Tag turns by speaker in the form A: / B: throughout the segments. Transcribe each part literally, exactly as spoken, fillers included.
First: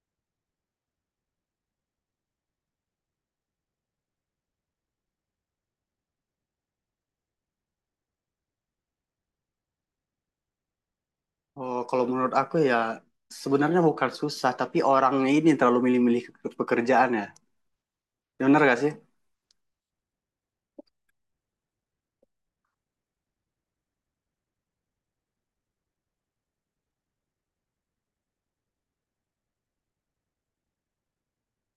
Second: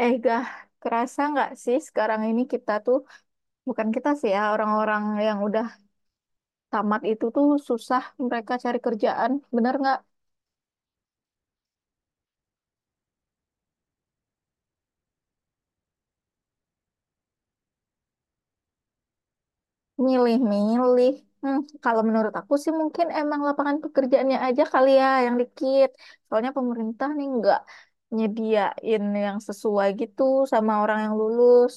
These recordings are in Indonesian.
A: Eh, gah, kerasa nggak sih sekarang ini kita tuh, bukan kita sih ya, orang-orang yang udah tamat itu tuh susah mereka cari kerjaan. Bener nggak?
B: Oh, kalau menurut aku ya sebenarnya bukan susah, tapi orangnya ini terlalu milih-milih ke- pekerjaan ya. Bener gak sih?
A: Milih-milih. Hmm, Kalau menurut aku sih mungkin emang lapangan pekerjaannya aja kali ya yang dikit. Soalnya pemerintah nih nggak nyediain yang sesuai gitu sama orang yang lulus.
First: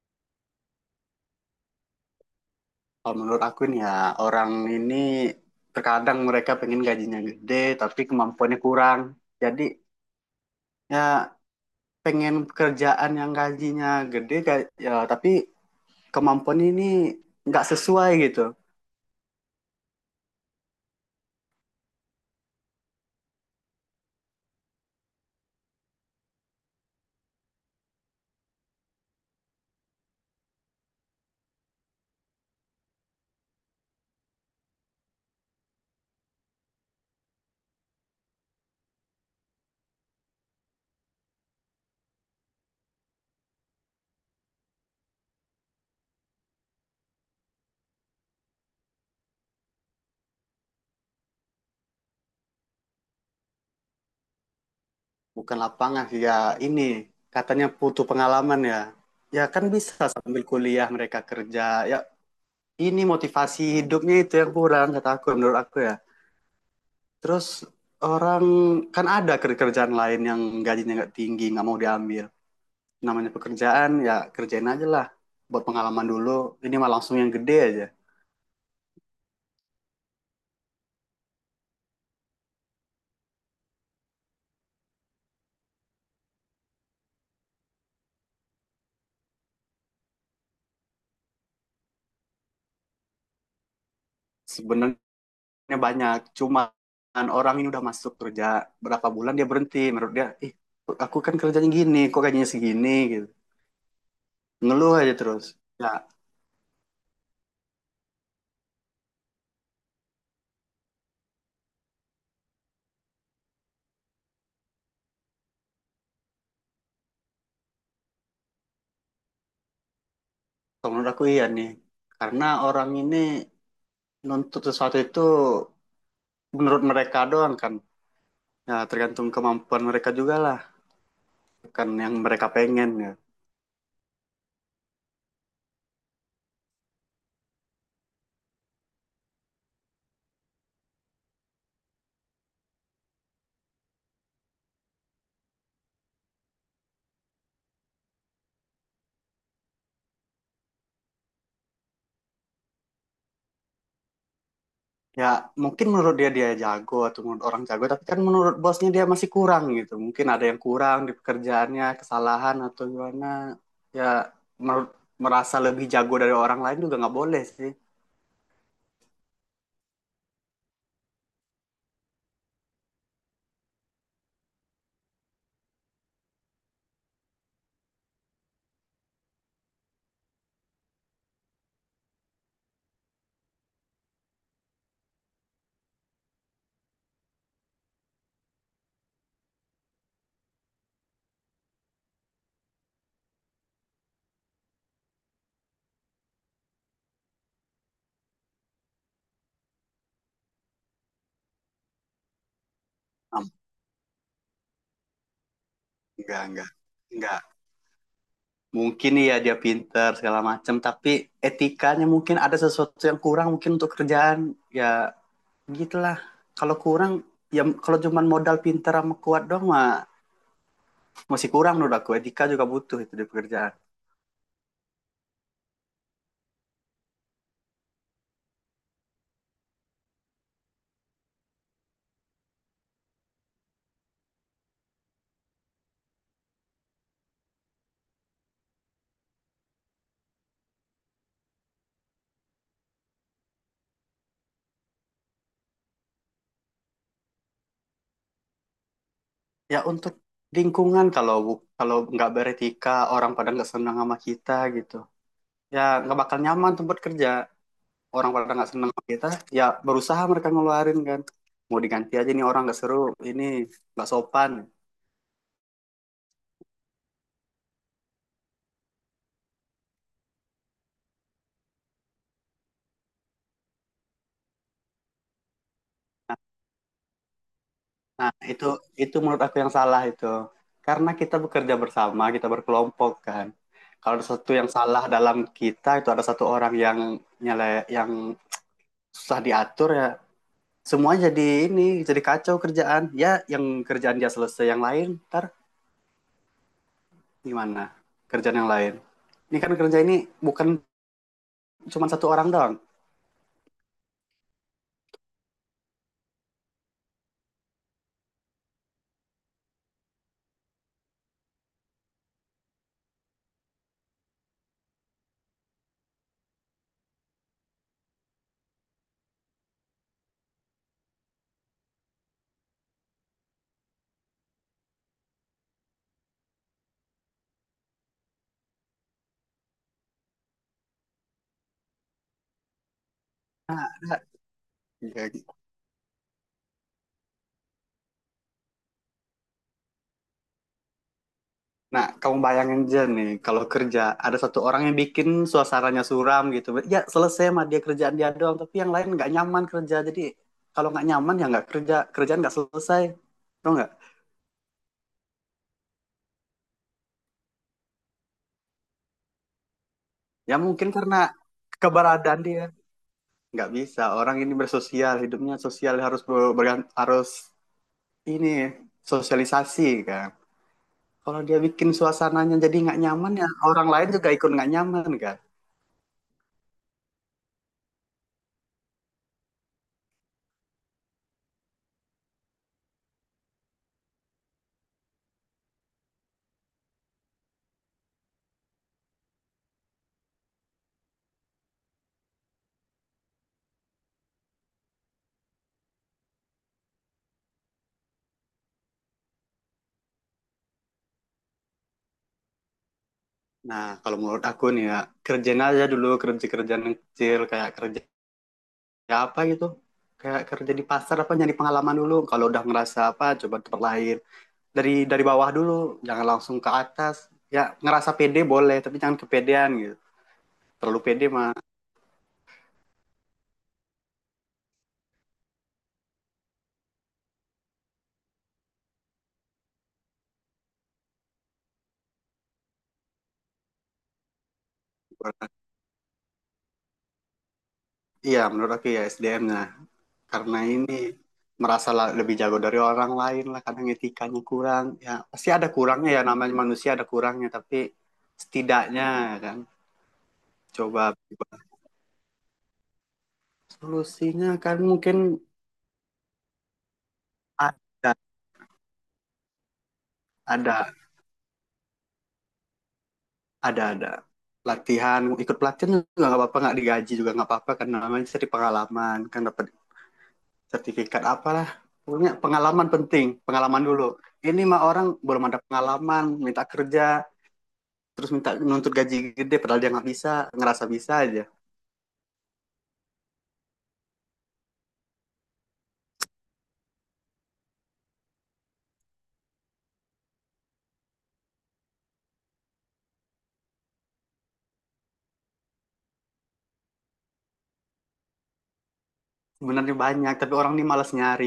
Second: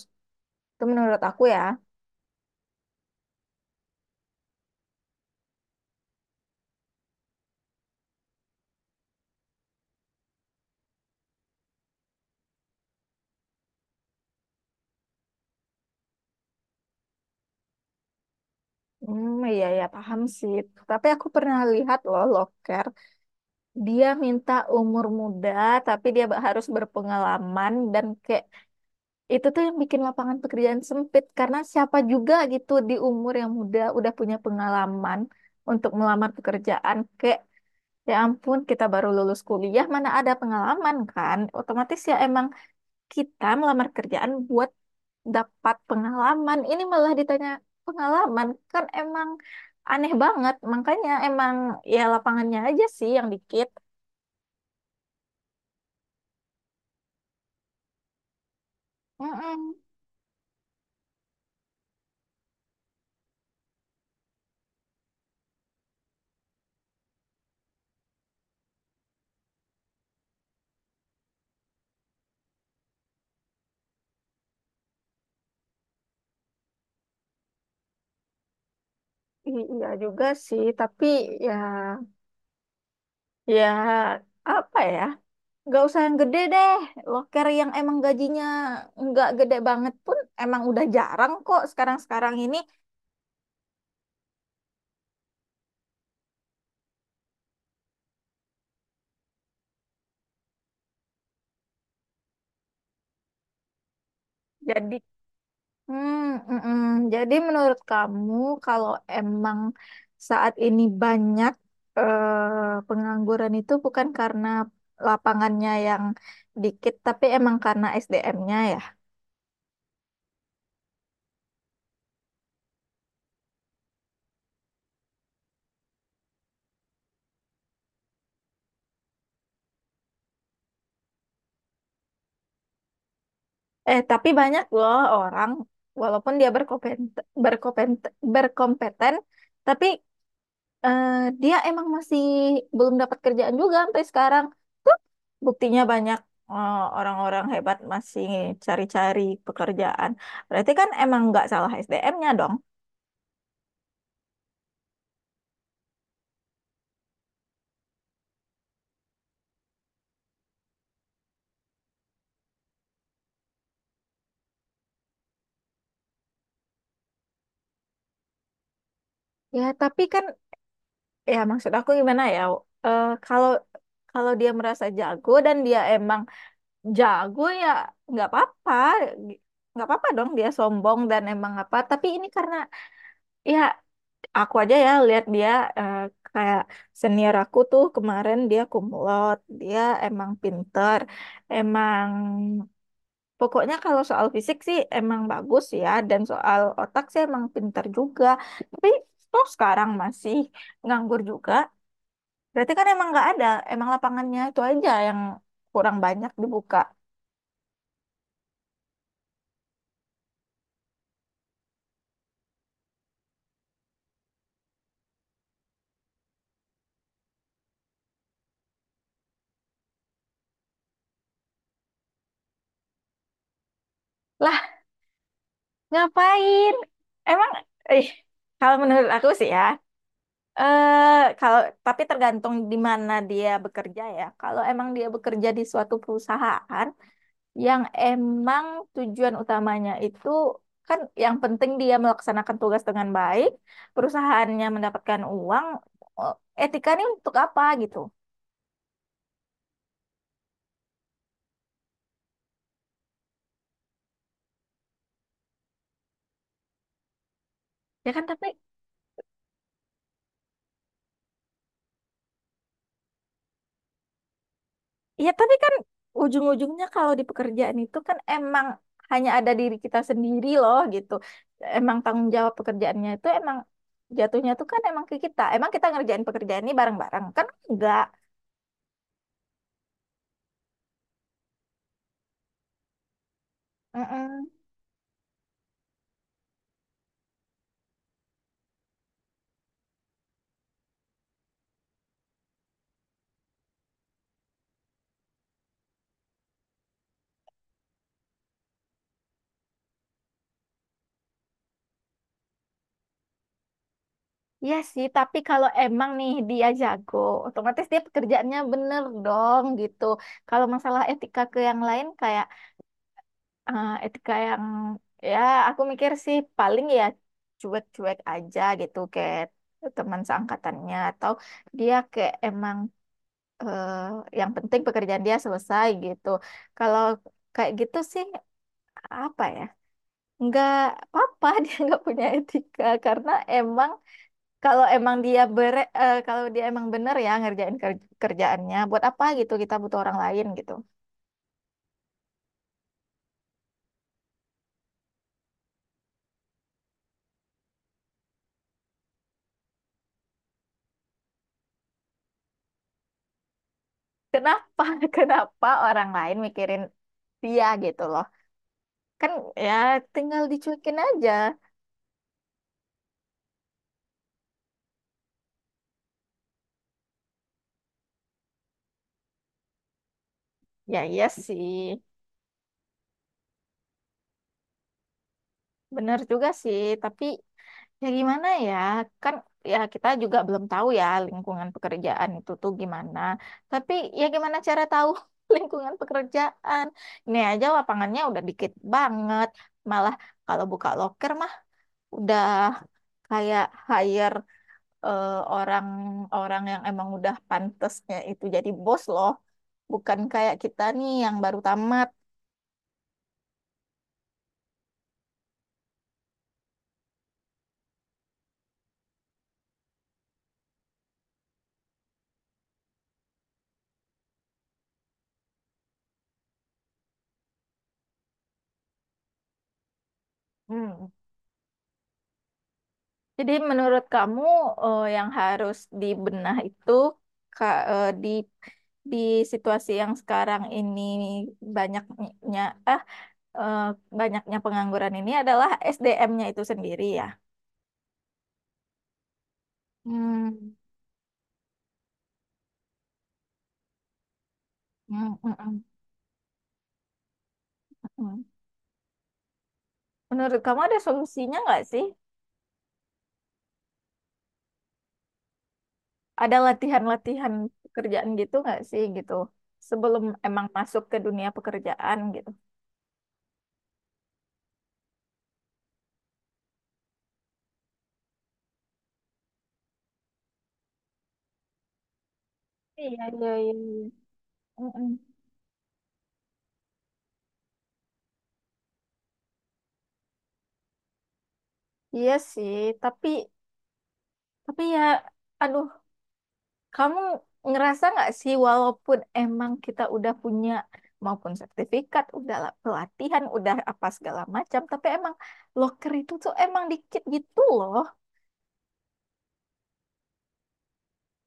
A: Itu menurut aku ya.
B: Kalau menurut aku nih ya orang ini terkadang mereka pengen gajinya gede, tapi kemampuannya kurang. Jadi ya pengen pekerjaan yang gajinya gede, ga- ya tapi kemampuannya ini nggak sesuai gitu.
A: Hmm, iya ya paham sih. Tapi aku pernah lihat loh, loker. Dia minta umur muda tapi dia ba- harus berpengalaman dan kayak itu tuh yang bikin lapangan pekerjaan sempit karena siapa juga gitu di umur yang muda udah punya pengalaman untuk melamar pekerjaan kayak ya ampun, kita baru lulus kuliah, mana ada pengalaman, kan otomatis ya emang kita melamar kerjaan buat dapat pengalaman, ini malah ditanya pengalaman, kan emang aneh banget, makanya emang ya lapangannya aja sih yang dikit.
B: Bukan lapangan sih ya, ini katanya butuh pengalaman ya. Ya kan
A: Mm-mm.
B: bisa sambil kuliah mereka kerja. Ya ini motivasi hidupnya itu yang kurang kata aku menurut aku ya. Terus orang kan ada kerjaan lain yang gajinya nggak tinggi nggak mau diambil. Namanya pekerjaan ya kerjain aja lah buat pengalaman dulu. Ini mah langsung yang gede aja.
A: I- Iya juga sih, tapi ya ya apa ya? Nggak usah yang gede deh. Loker yang emang gajinya nggak gede banget pun emang udah jarang kok sekarang-sekarang ini.
B: Sebenarnya banyak, cuma orang ini udah masuk kerja berapa bulan dia berhenti, menurut dia ih aku kan kerjanya gini kok gajinya segini gitu. Ngeluh
A: Jadi,
B: aja terus. Ya
A: hmm, mm, mm. Jadi menurut kamu kalau emang saat ini banyak eh, pengangguran itu bukan karena lapangannya yang dikit, tapi emang karena S D M-nya.
B: menurut aku iya nih, karena orang ini nuntut sesuatu itu menurut mereka doang kan. Ya, tergantung kemampuan mereka juga lah. Kan yang mereka pengen ya.
A: Eh, tapi banyak loh orang, walaupun dia berkompeten, berkompeten, berkompeten, tapi eh, dia emang masih belum dapat kerjaan juga sampai sekarang. Tuh, buktinya banyak eh, orang-orang hebat masih cari-cari pekerjaan. Berarti kan emang nggak salah S D M-nya dong.
B: Ya, mungkin menurut dia dia jago atau menurut orang jago, tapi kan menurut bosnya dia masih kurang gitu. Mungkin ada yang kurang di pekerjaannya, kesalahan atau gimana. Ya, menurut merasa lebih jago dari orang lain juga nggak boleh sih.
A: Ya, tapi kan, ya maksud aku gimana ya, eh, kalau kalau dia merasa jago dan dia emang jago ya nggak apa-apa, nggak apa-apa dong dia sombong dan emang apa, tapi ini karena ya aku aja ya lihat dia, eh, kayak senior aku tuh kemarin dia kumlot, dia emang pinter, emang pokoknya kalau soal fisik sih emang bagus ya, dan soal otak sih emang pinter juga, tapi toh sekarang masih nganggur juga, berarti kan emang nggak
B: Ah,
A: ada, emang lapangannya itu aja yang kurang banyak
B: enggak, enggak.
A: dibuka.
B: Enggak. Mungkin iya dia pinter segala macam, tapi etikanya mungkin ada sesuatu yang kurang mungkin untuk kerjaan. Ya, gitulah, kalau kurang ya, kalau cuma modal pintar sama kuat doang mah masih kurang. Menurut aku etika juga butuh itu di pekerjaan,
A: Lah. Ngapain? Emang, eh, kalau menurut aku sih ya, eh kalau tapi tergantung di mana dia bekerja ya. Kalau emang dia bekerja di suatu perusahaan yang emang tujuan utamanya itu kan yang penting dia melaksanakan tugas dengan baik, perusahaannya mendapatkan uang, eh, etika ini untuk apa gitu?
B: ya untuk lingkungan. Kalau kalau nggak beretika orang pada nggak senang sama kita gitu, ya nggak bakal nyaman tempat kerja.
A: Ya kan,
B: Orang
A: tapi
B: pada nggak senang sama kita, ya berusaha mereka ngeluarin kan, mau diganti aja nih, orang nggak seru ini, nggak sopan.
A: iya, tapi kan ujung-ujungnya kalau di pekerjaan itu kan emang hanya ada diri kita sendiri loh gitu. Emang tanggung jawab pekerjaannya itu emang jatuhnya tuh kan emang ke kita. Emang kita ngerjain pekerjaan ini bareng-bareng kan enggak.
B: Nah, itu itu menurut aku yang salah itu. Karena kita bekerja bersama, kita berkelompok kan. Kalau ada
A: Mm.
B: satu yang salah dalam kita, itu ada satu orang yang nyele, yang susah diatur ya, semua jadi ini, jadi kacau kerjaan. Ya, yang kerjaan dia selesai, yang lain ntar gimana? Kerjaan yang lain. Ini kan kerja ini bukan cuma satu orang doang.
A: Iya sih, tapi kalau emang nih dia jago, otomatis dia pekerjaannya bener dong gitu. Kalau masalah etika ke yang lain kayak eh, etika yang ya aku mikir sih paling ya cuek-cuek aja gitu, kayak teman seangkatannya atau dia kayak emang, eh, yang penting pekerjaan dia selesai gitu. Kalau kayak gitu sih apa ya? Nggak apa-apa dia nggak punya etika karena
B: Nah,
A: emang kalau emang
B: ya
A: dia bere, eh, kalau dia emang bener ya ngerjain ker- kerjaannya buat apa gitu, kita butuh orang lain gitu.
B: Nah, kamu bayangin aja nih, kalau kerja ada satu orang yang bikin suasananya suram gitu. Ya selesai mah dia kerjaan dia doang, tapi yang lain nggak nyaman kerja. Jadi kalau nggak nyaman ya nggak kerja, kerjaan nggak selesai. Tau nggak?
A: Kenapa kenapa orang lain mikirin dia gitu loh. Kan ya tinggal
B: Ya mungkin
A: dicuekin
B: karena
A: aja.
B: keberadaan dia nggak bisa. Orang ini bersosial, hidupnya sosial harus ber- bergan- harus ini sosialisasi kan.
A: Ya iya
B: Kalau dia bikin
A: sih,
B: suasananya jadi nggak nyaman ya orang lain juga ikut nggak nyaman kan.
A: bener juga sih. Tapi ya gimana ya, kan ya kita juga belum tahu ya lingkungan pekerjaan itu tuh gimana. Tapi ya gimana cara tahu lingkungan pekerjaan. Ini aja lapangannya udah dikit banget. Malah kalau buka loker mah udah kayak hire, eh, orang-orang yang emang udah pantesnya itu jadi bos loh. Bukan kayak kita nih yang baru tamat.
B: Nah, kalau menurut aku nih ya, kerjain aja dulu kerja-kerjaan yang kecil, kayak kerja ya apa gitu. Kayak kerja di pasar apa nyari pengalaman dulu. Kalau udah ngerasa apa, coba tempat lain. Dari dari bawah dulu, jangan langsung ke atas. Ya ngerasa pede boleh, tapi jangan kepedean gitu. Terlalu
A: Hmm.
B: pede mah.
A: Jadi menurut kamu, eh, yang harus dibenah itu ka- eh, di di situasi yang sekarang ini banyaknya ah eh, banyaknya pengangguran ini adalah S D M nya itu sendiri ya.
B: Iya, menurut aku ya S D M-nya. Karena
A: Hmm.
B: ini merasa la- lebih jago dari orang lain lah, kadang etikanya kurang. Ya
A: Hmm,
B: pasti
A: mm,
B: ada
A: mm,
B: kurangnya ya, namanya manusia ada kurangnya, tapi
A: mm.
B: setidaknya ya kan,
A: Menurut kamu ada
B: coba.
A: solusinya nggak sih?
B: Solusinya kan mungkin
A: Ada latihan-latihan
B: ada,
A: pekerjaan gitu nggak sih gitu sebelum emang
B: ada
A: masuk ke dunia pekerjaan gitu?
B: ada ada latihan, ikut pelatihan juga nggak apa-apa, nggak digaji juga nggak apa-apa, karena namanya cari pengalaman kan, dapat sertifikat apalah, punya pengalaman,
A: Iya,
B: penting
A: iya, iya.
B: pengalaman dulu.
A: Iya.
B: Ini mah orang
A: Mm-mm.
B: belum ada pengalaman minta kerja, terus minta nuntut gaji gede, padahal dia nggak bisa, ngerasa bisa aja.
A: Iya sih, tapi tapi ya, aduh. Kamu ngerasa nggak sih walaupun emang kita udah punya maupun sertifikat, udah lah pelatihan, udah apa segala macam, tapi emang loker itu tuh emang dikit gitu loh.
B: Sebenarnya banyak, tapi orang ini malas nyari.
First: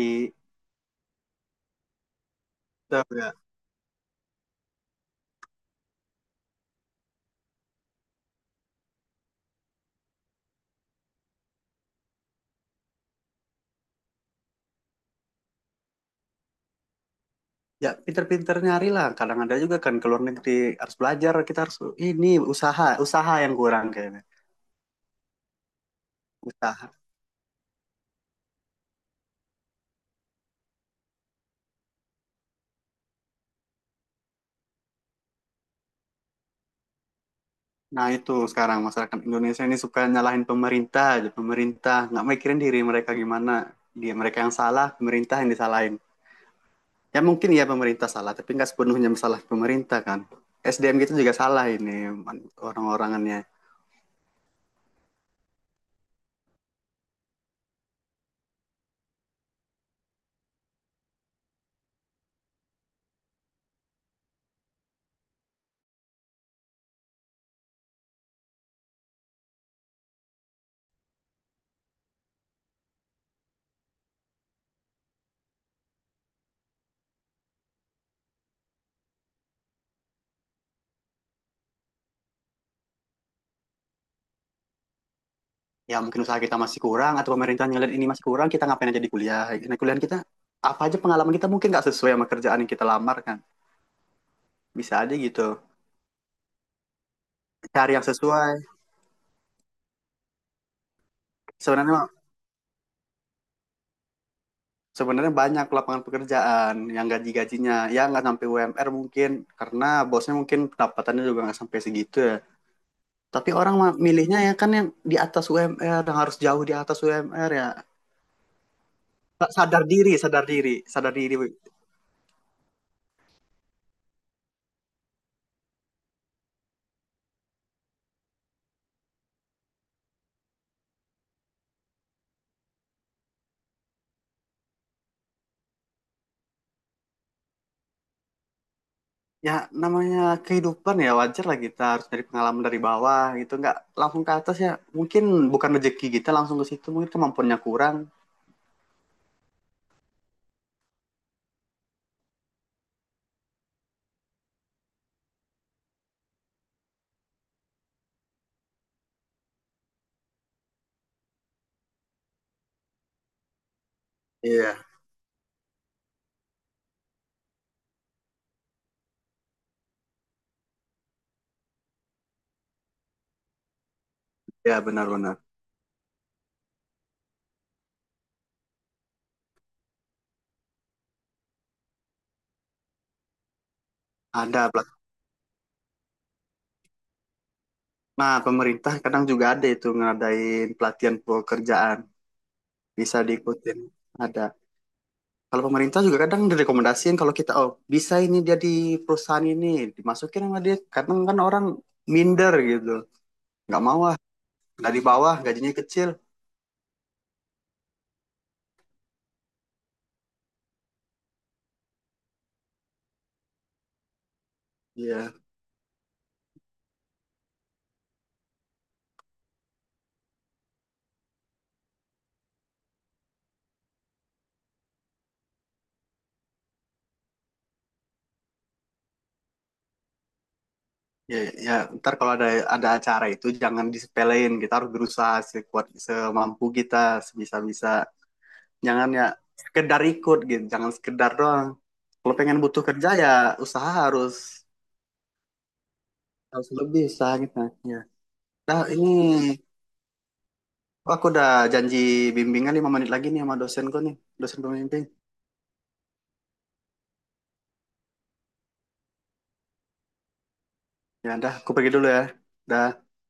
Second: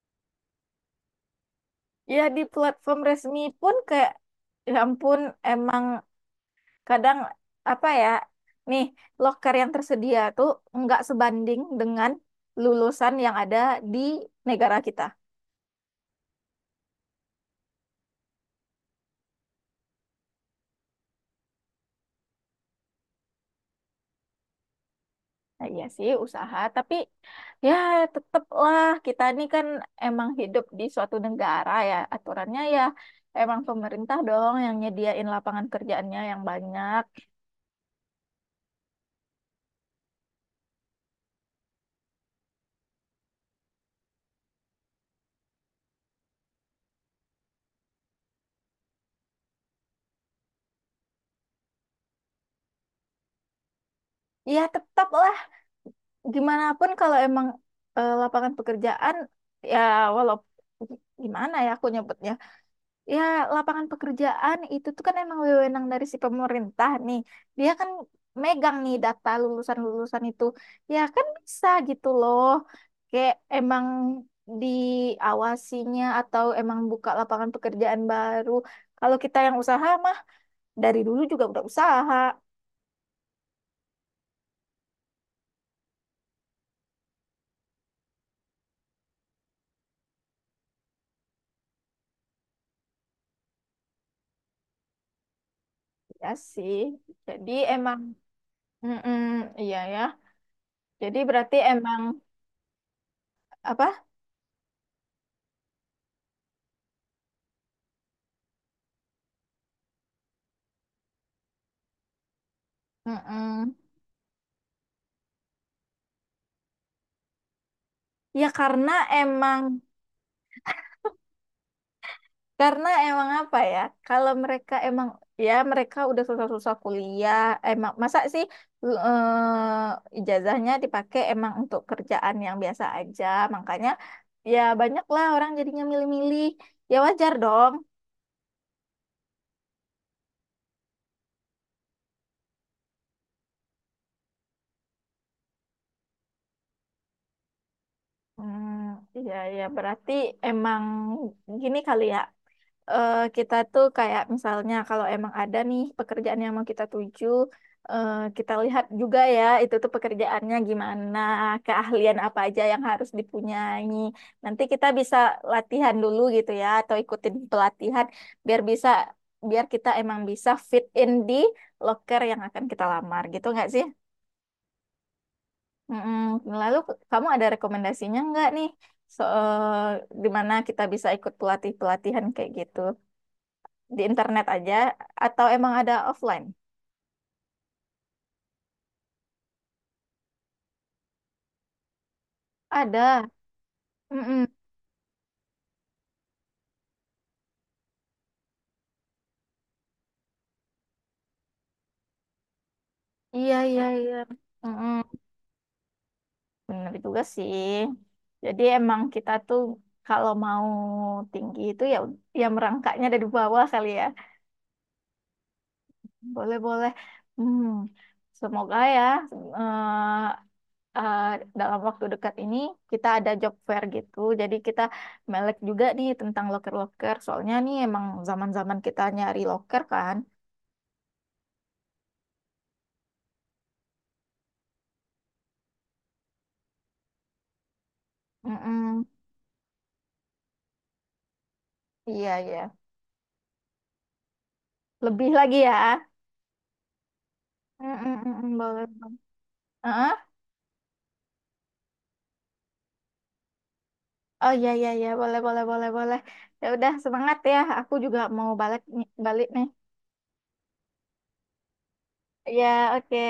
A: Ya di platform
B: Tahu,
A: resmi pun kayak ya ampun, emang kadang apa ya, nih loker yang tersedia tuh nggak sebanding dengan lulusan yang ada di negara kita.
B: ya pinter-pinter nyari lah, kadang ada juga kan ke luar negeri, harus belajar, kita harus ini usaha. Usaha yang kurang kayaknya,
A: Nah, iya sih usaha,
B: usaha.
A: tapi ya tetaplah kita ini kan emang hidup di suatu negara, ya aturannya ya emang pemerintah dong yang nyediain lapangan kerjaannya yang banyak.
B: Nah itu sekarang masyarakat Indonesia ini suka nyalahin pemerintah aja, pemerintah nggak mikirin diri mereka gimana, dia mereka yang salah, pemerintah yang disalahin. Ya mungkin ya pemerintah salah, tapi nggak sepenuhnya masalah pemerintah kan. S D M kita juga salah, ini orang-orangannya.
A: Ya tetaplah gimana pun kalau emang eh, lapangan pekerjaan ya walau gimana ya aku nyebutnya. Ya, lapangan pekerjaan itu tuh kan emang wewenang dari si pemerintah nih. Dia kan megang nih data lulusan-lulusan itu. Ya kan bisa gitu loh. Kayak emang diawasinya atau emang buka lapangan pekerjaan baru. Kalau kita yang usaha mah dari dulu juga udah usaha.
B: Ya mungkin usaha kita masih kurang, atau pemerintah ngeliat ini masih kurang, kita ngapain aja di kuliah. Nah, kuliah kita apa aja pengalaman kita mungkin nggak sesuai sama kerjaan yang kita lamar kan. Bisa aja gitu.
A: Ya sih. Jadi
B: Cari
A: emang,
B: yang sesuai.
A: mm, iya ya. Jadi berarti emang
B: Sebenarnya
A: apa?
B: Sebenarnya banyak lapangan pekerjaan yang gaji-gajinya ya nggak sampai U M R, mungkin karena bosnya mungkin pendapatannya juga nggak sampai segitu ya. Tapi
A: mm
B: orang mah milihnya ya kan yang di atas U M R, yang harus jauh di atas U M R ya.
A: Ya karena emang,
B: Sadar diri, sadar diri, sadar diri.
A: karena emang apa ya, kalau mereka emang ya mereka udah susah-susah kuliah, emang masa sih eh, ijazahnya dipakai emang untuk kerjaan yang biasa aja, makanya ya banyak lah orang jadinya milih-milih, ya wajar dong.
B: Ya namanya kehidupan ya wajar lah, kita harus dari pengalaman dari bawah gitu, nggak langsung ke atas ya. Mungkin bukan rezeki kita langsung ke situ, mungkin kemampuannya kurang.
A: Hmm, Ya ya berarti emang gini kali ya. Eh, kita tuh kayak misalnya kalau emang ada nih pekerjaan yang mau kita tuju, eh, kita lihat juga ya itu tuh pekerjaannya gimana, keahlian apa aja yang harus dipunyai. Nanti
B: Iya,
A: kita bisa latihan dulu gitu ya, atau ikutin pelatihan biar bisa, biar kita emang bisa fit in di loker yang akan kita lamar gitu nggak sih?
B: ya benar-benar.
A: Mm-mm. Lalu kamu ada rekomendasinya nggak nih? So, eh, di mana kita bisa ikut pelatih-pelatihan kayak gitu? Di internet
B: Ada
A: aja atau emang ada offline?
B: Nah, pemerintah kadang juga ada itu ngadain pelatihan pekerjaan, bisa
A: Ada.
B: diikutin. Ada.
A: Mm-mm.
B: Kalau pemerintah juga kadang direkomendasiin, kalau kita oh bisa ini dia di perusahaan ini, dimasukin sama dia. Kadang kan orang minder gitu,
A: Iya,
B: nggak
A: iya,
B: mau
A: iya.
B: ah
A: Mm-mm.
B: dari bawah gajinya kecil.
A: Bener juga sih. Jadi emang kita tuh kalau mau tinggi itu ya, ya merangkaknya dari bawah kali ya.
B: Iya,
A: Boleh, boleh. Hmm. Semoga ya eh, eh, dalam waktu dekat ini kita ada job fair gitu. Jadi kita melek juga nih tentang loker-loker. Soalnya nih emang zaman-zaman kita nyari loker kan.
B: ya, ya. Ntar kalau ada ada acara itu jangan disepelein. Kita harus berusaha sekuat semampu kita, sebisa-bisa.
A: Mm-mm.
B: Jangan ya sekedar ikut gitu, jangan sekedar doang.
A: Iya,
B: Kalau pengen
A: iya.
B: butuh kerja ya usaha harus
A: Lebih lagi ya.
B: Harus lebih sakit
A: Mm,
B: naiknya.
A: mm, mm, mm,
B: Nah,
A: boleh.
B: ini
A: Heeh.
B: oh, aku udah janji bimbingan lima menit lagi nih sama dosenku nih,
A: Oh
B: dosen
A: ya ya
B: pembimbing.
A: ya, boleh boleh boleh boleh. Ya udah semangat ya. Aku juga mau balik nih- balik nih.
B: Ya udah, aku pergi dulu ya.
A: Ya,
B: Dah.
A: oke.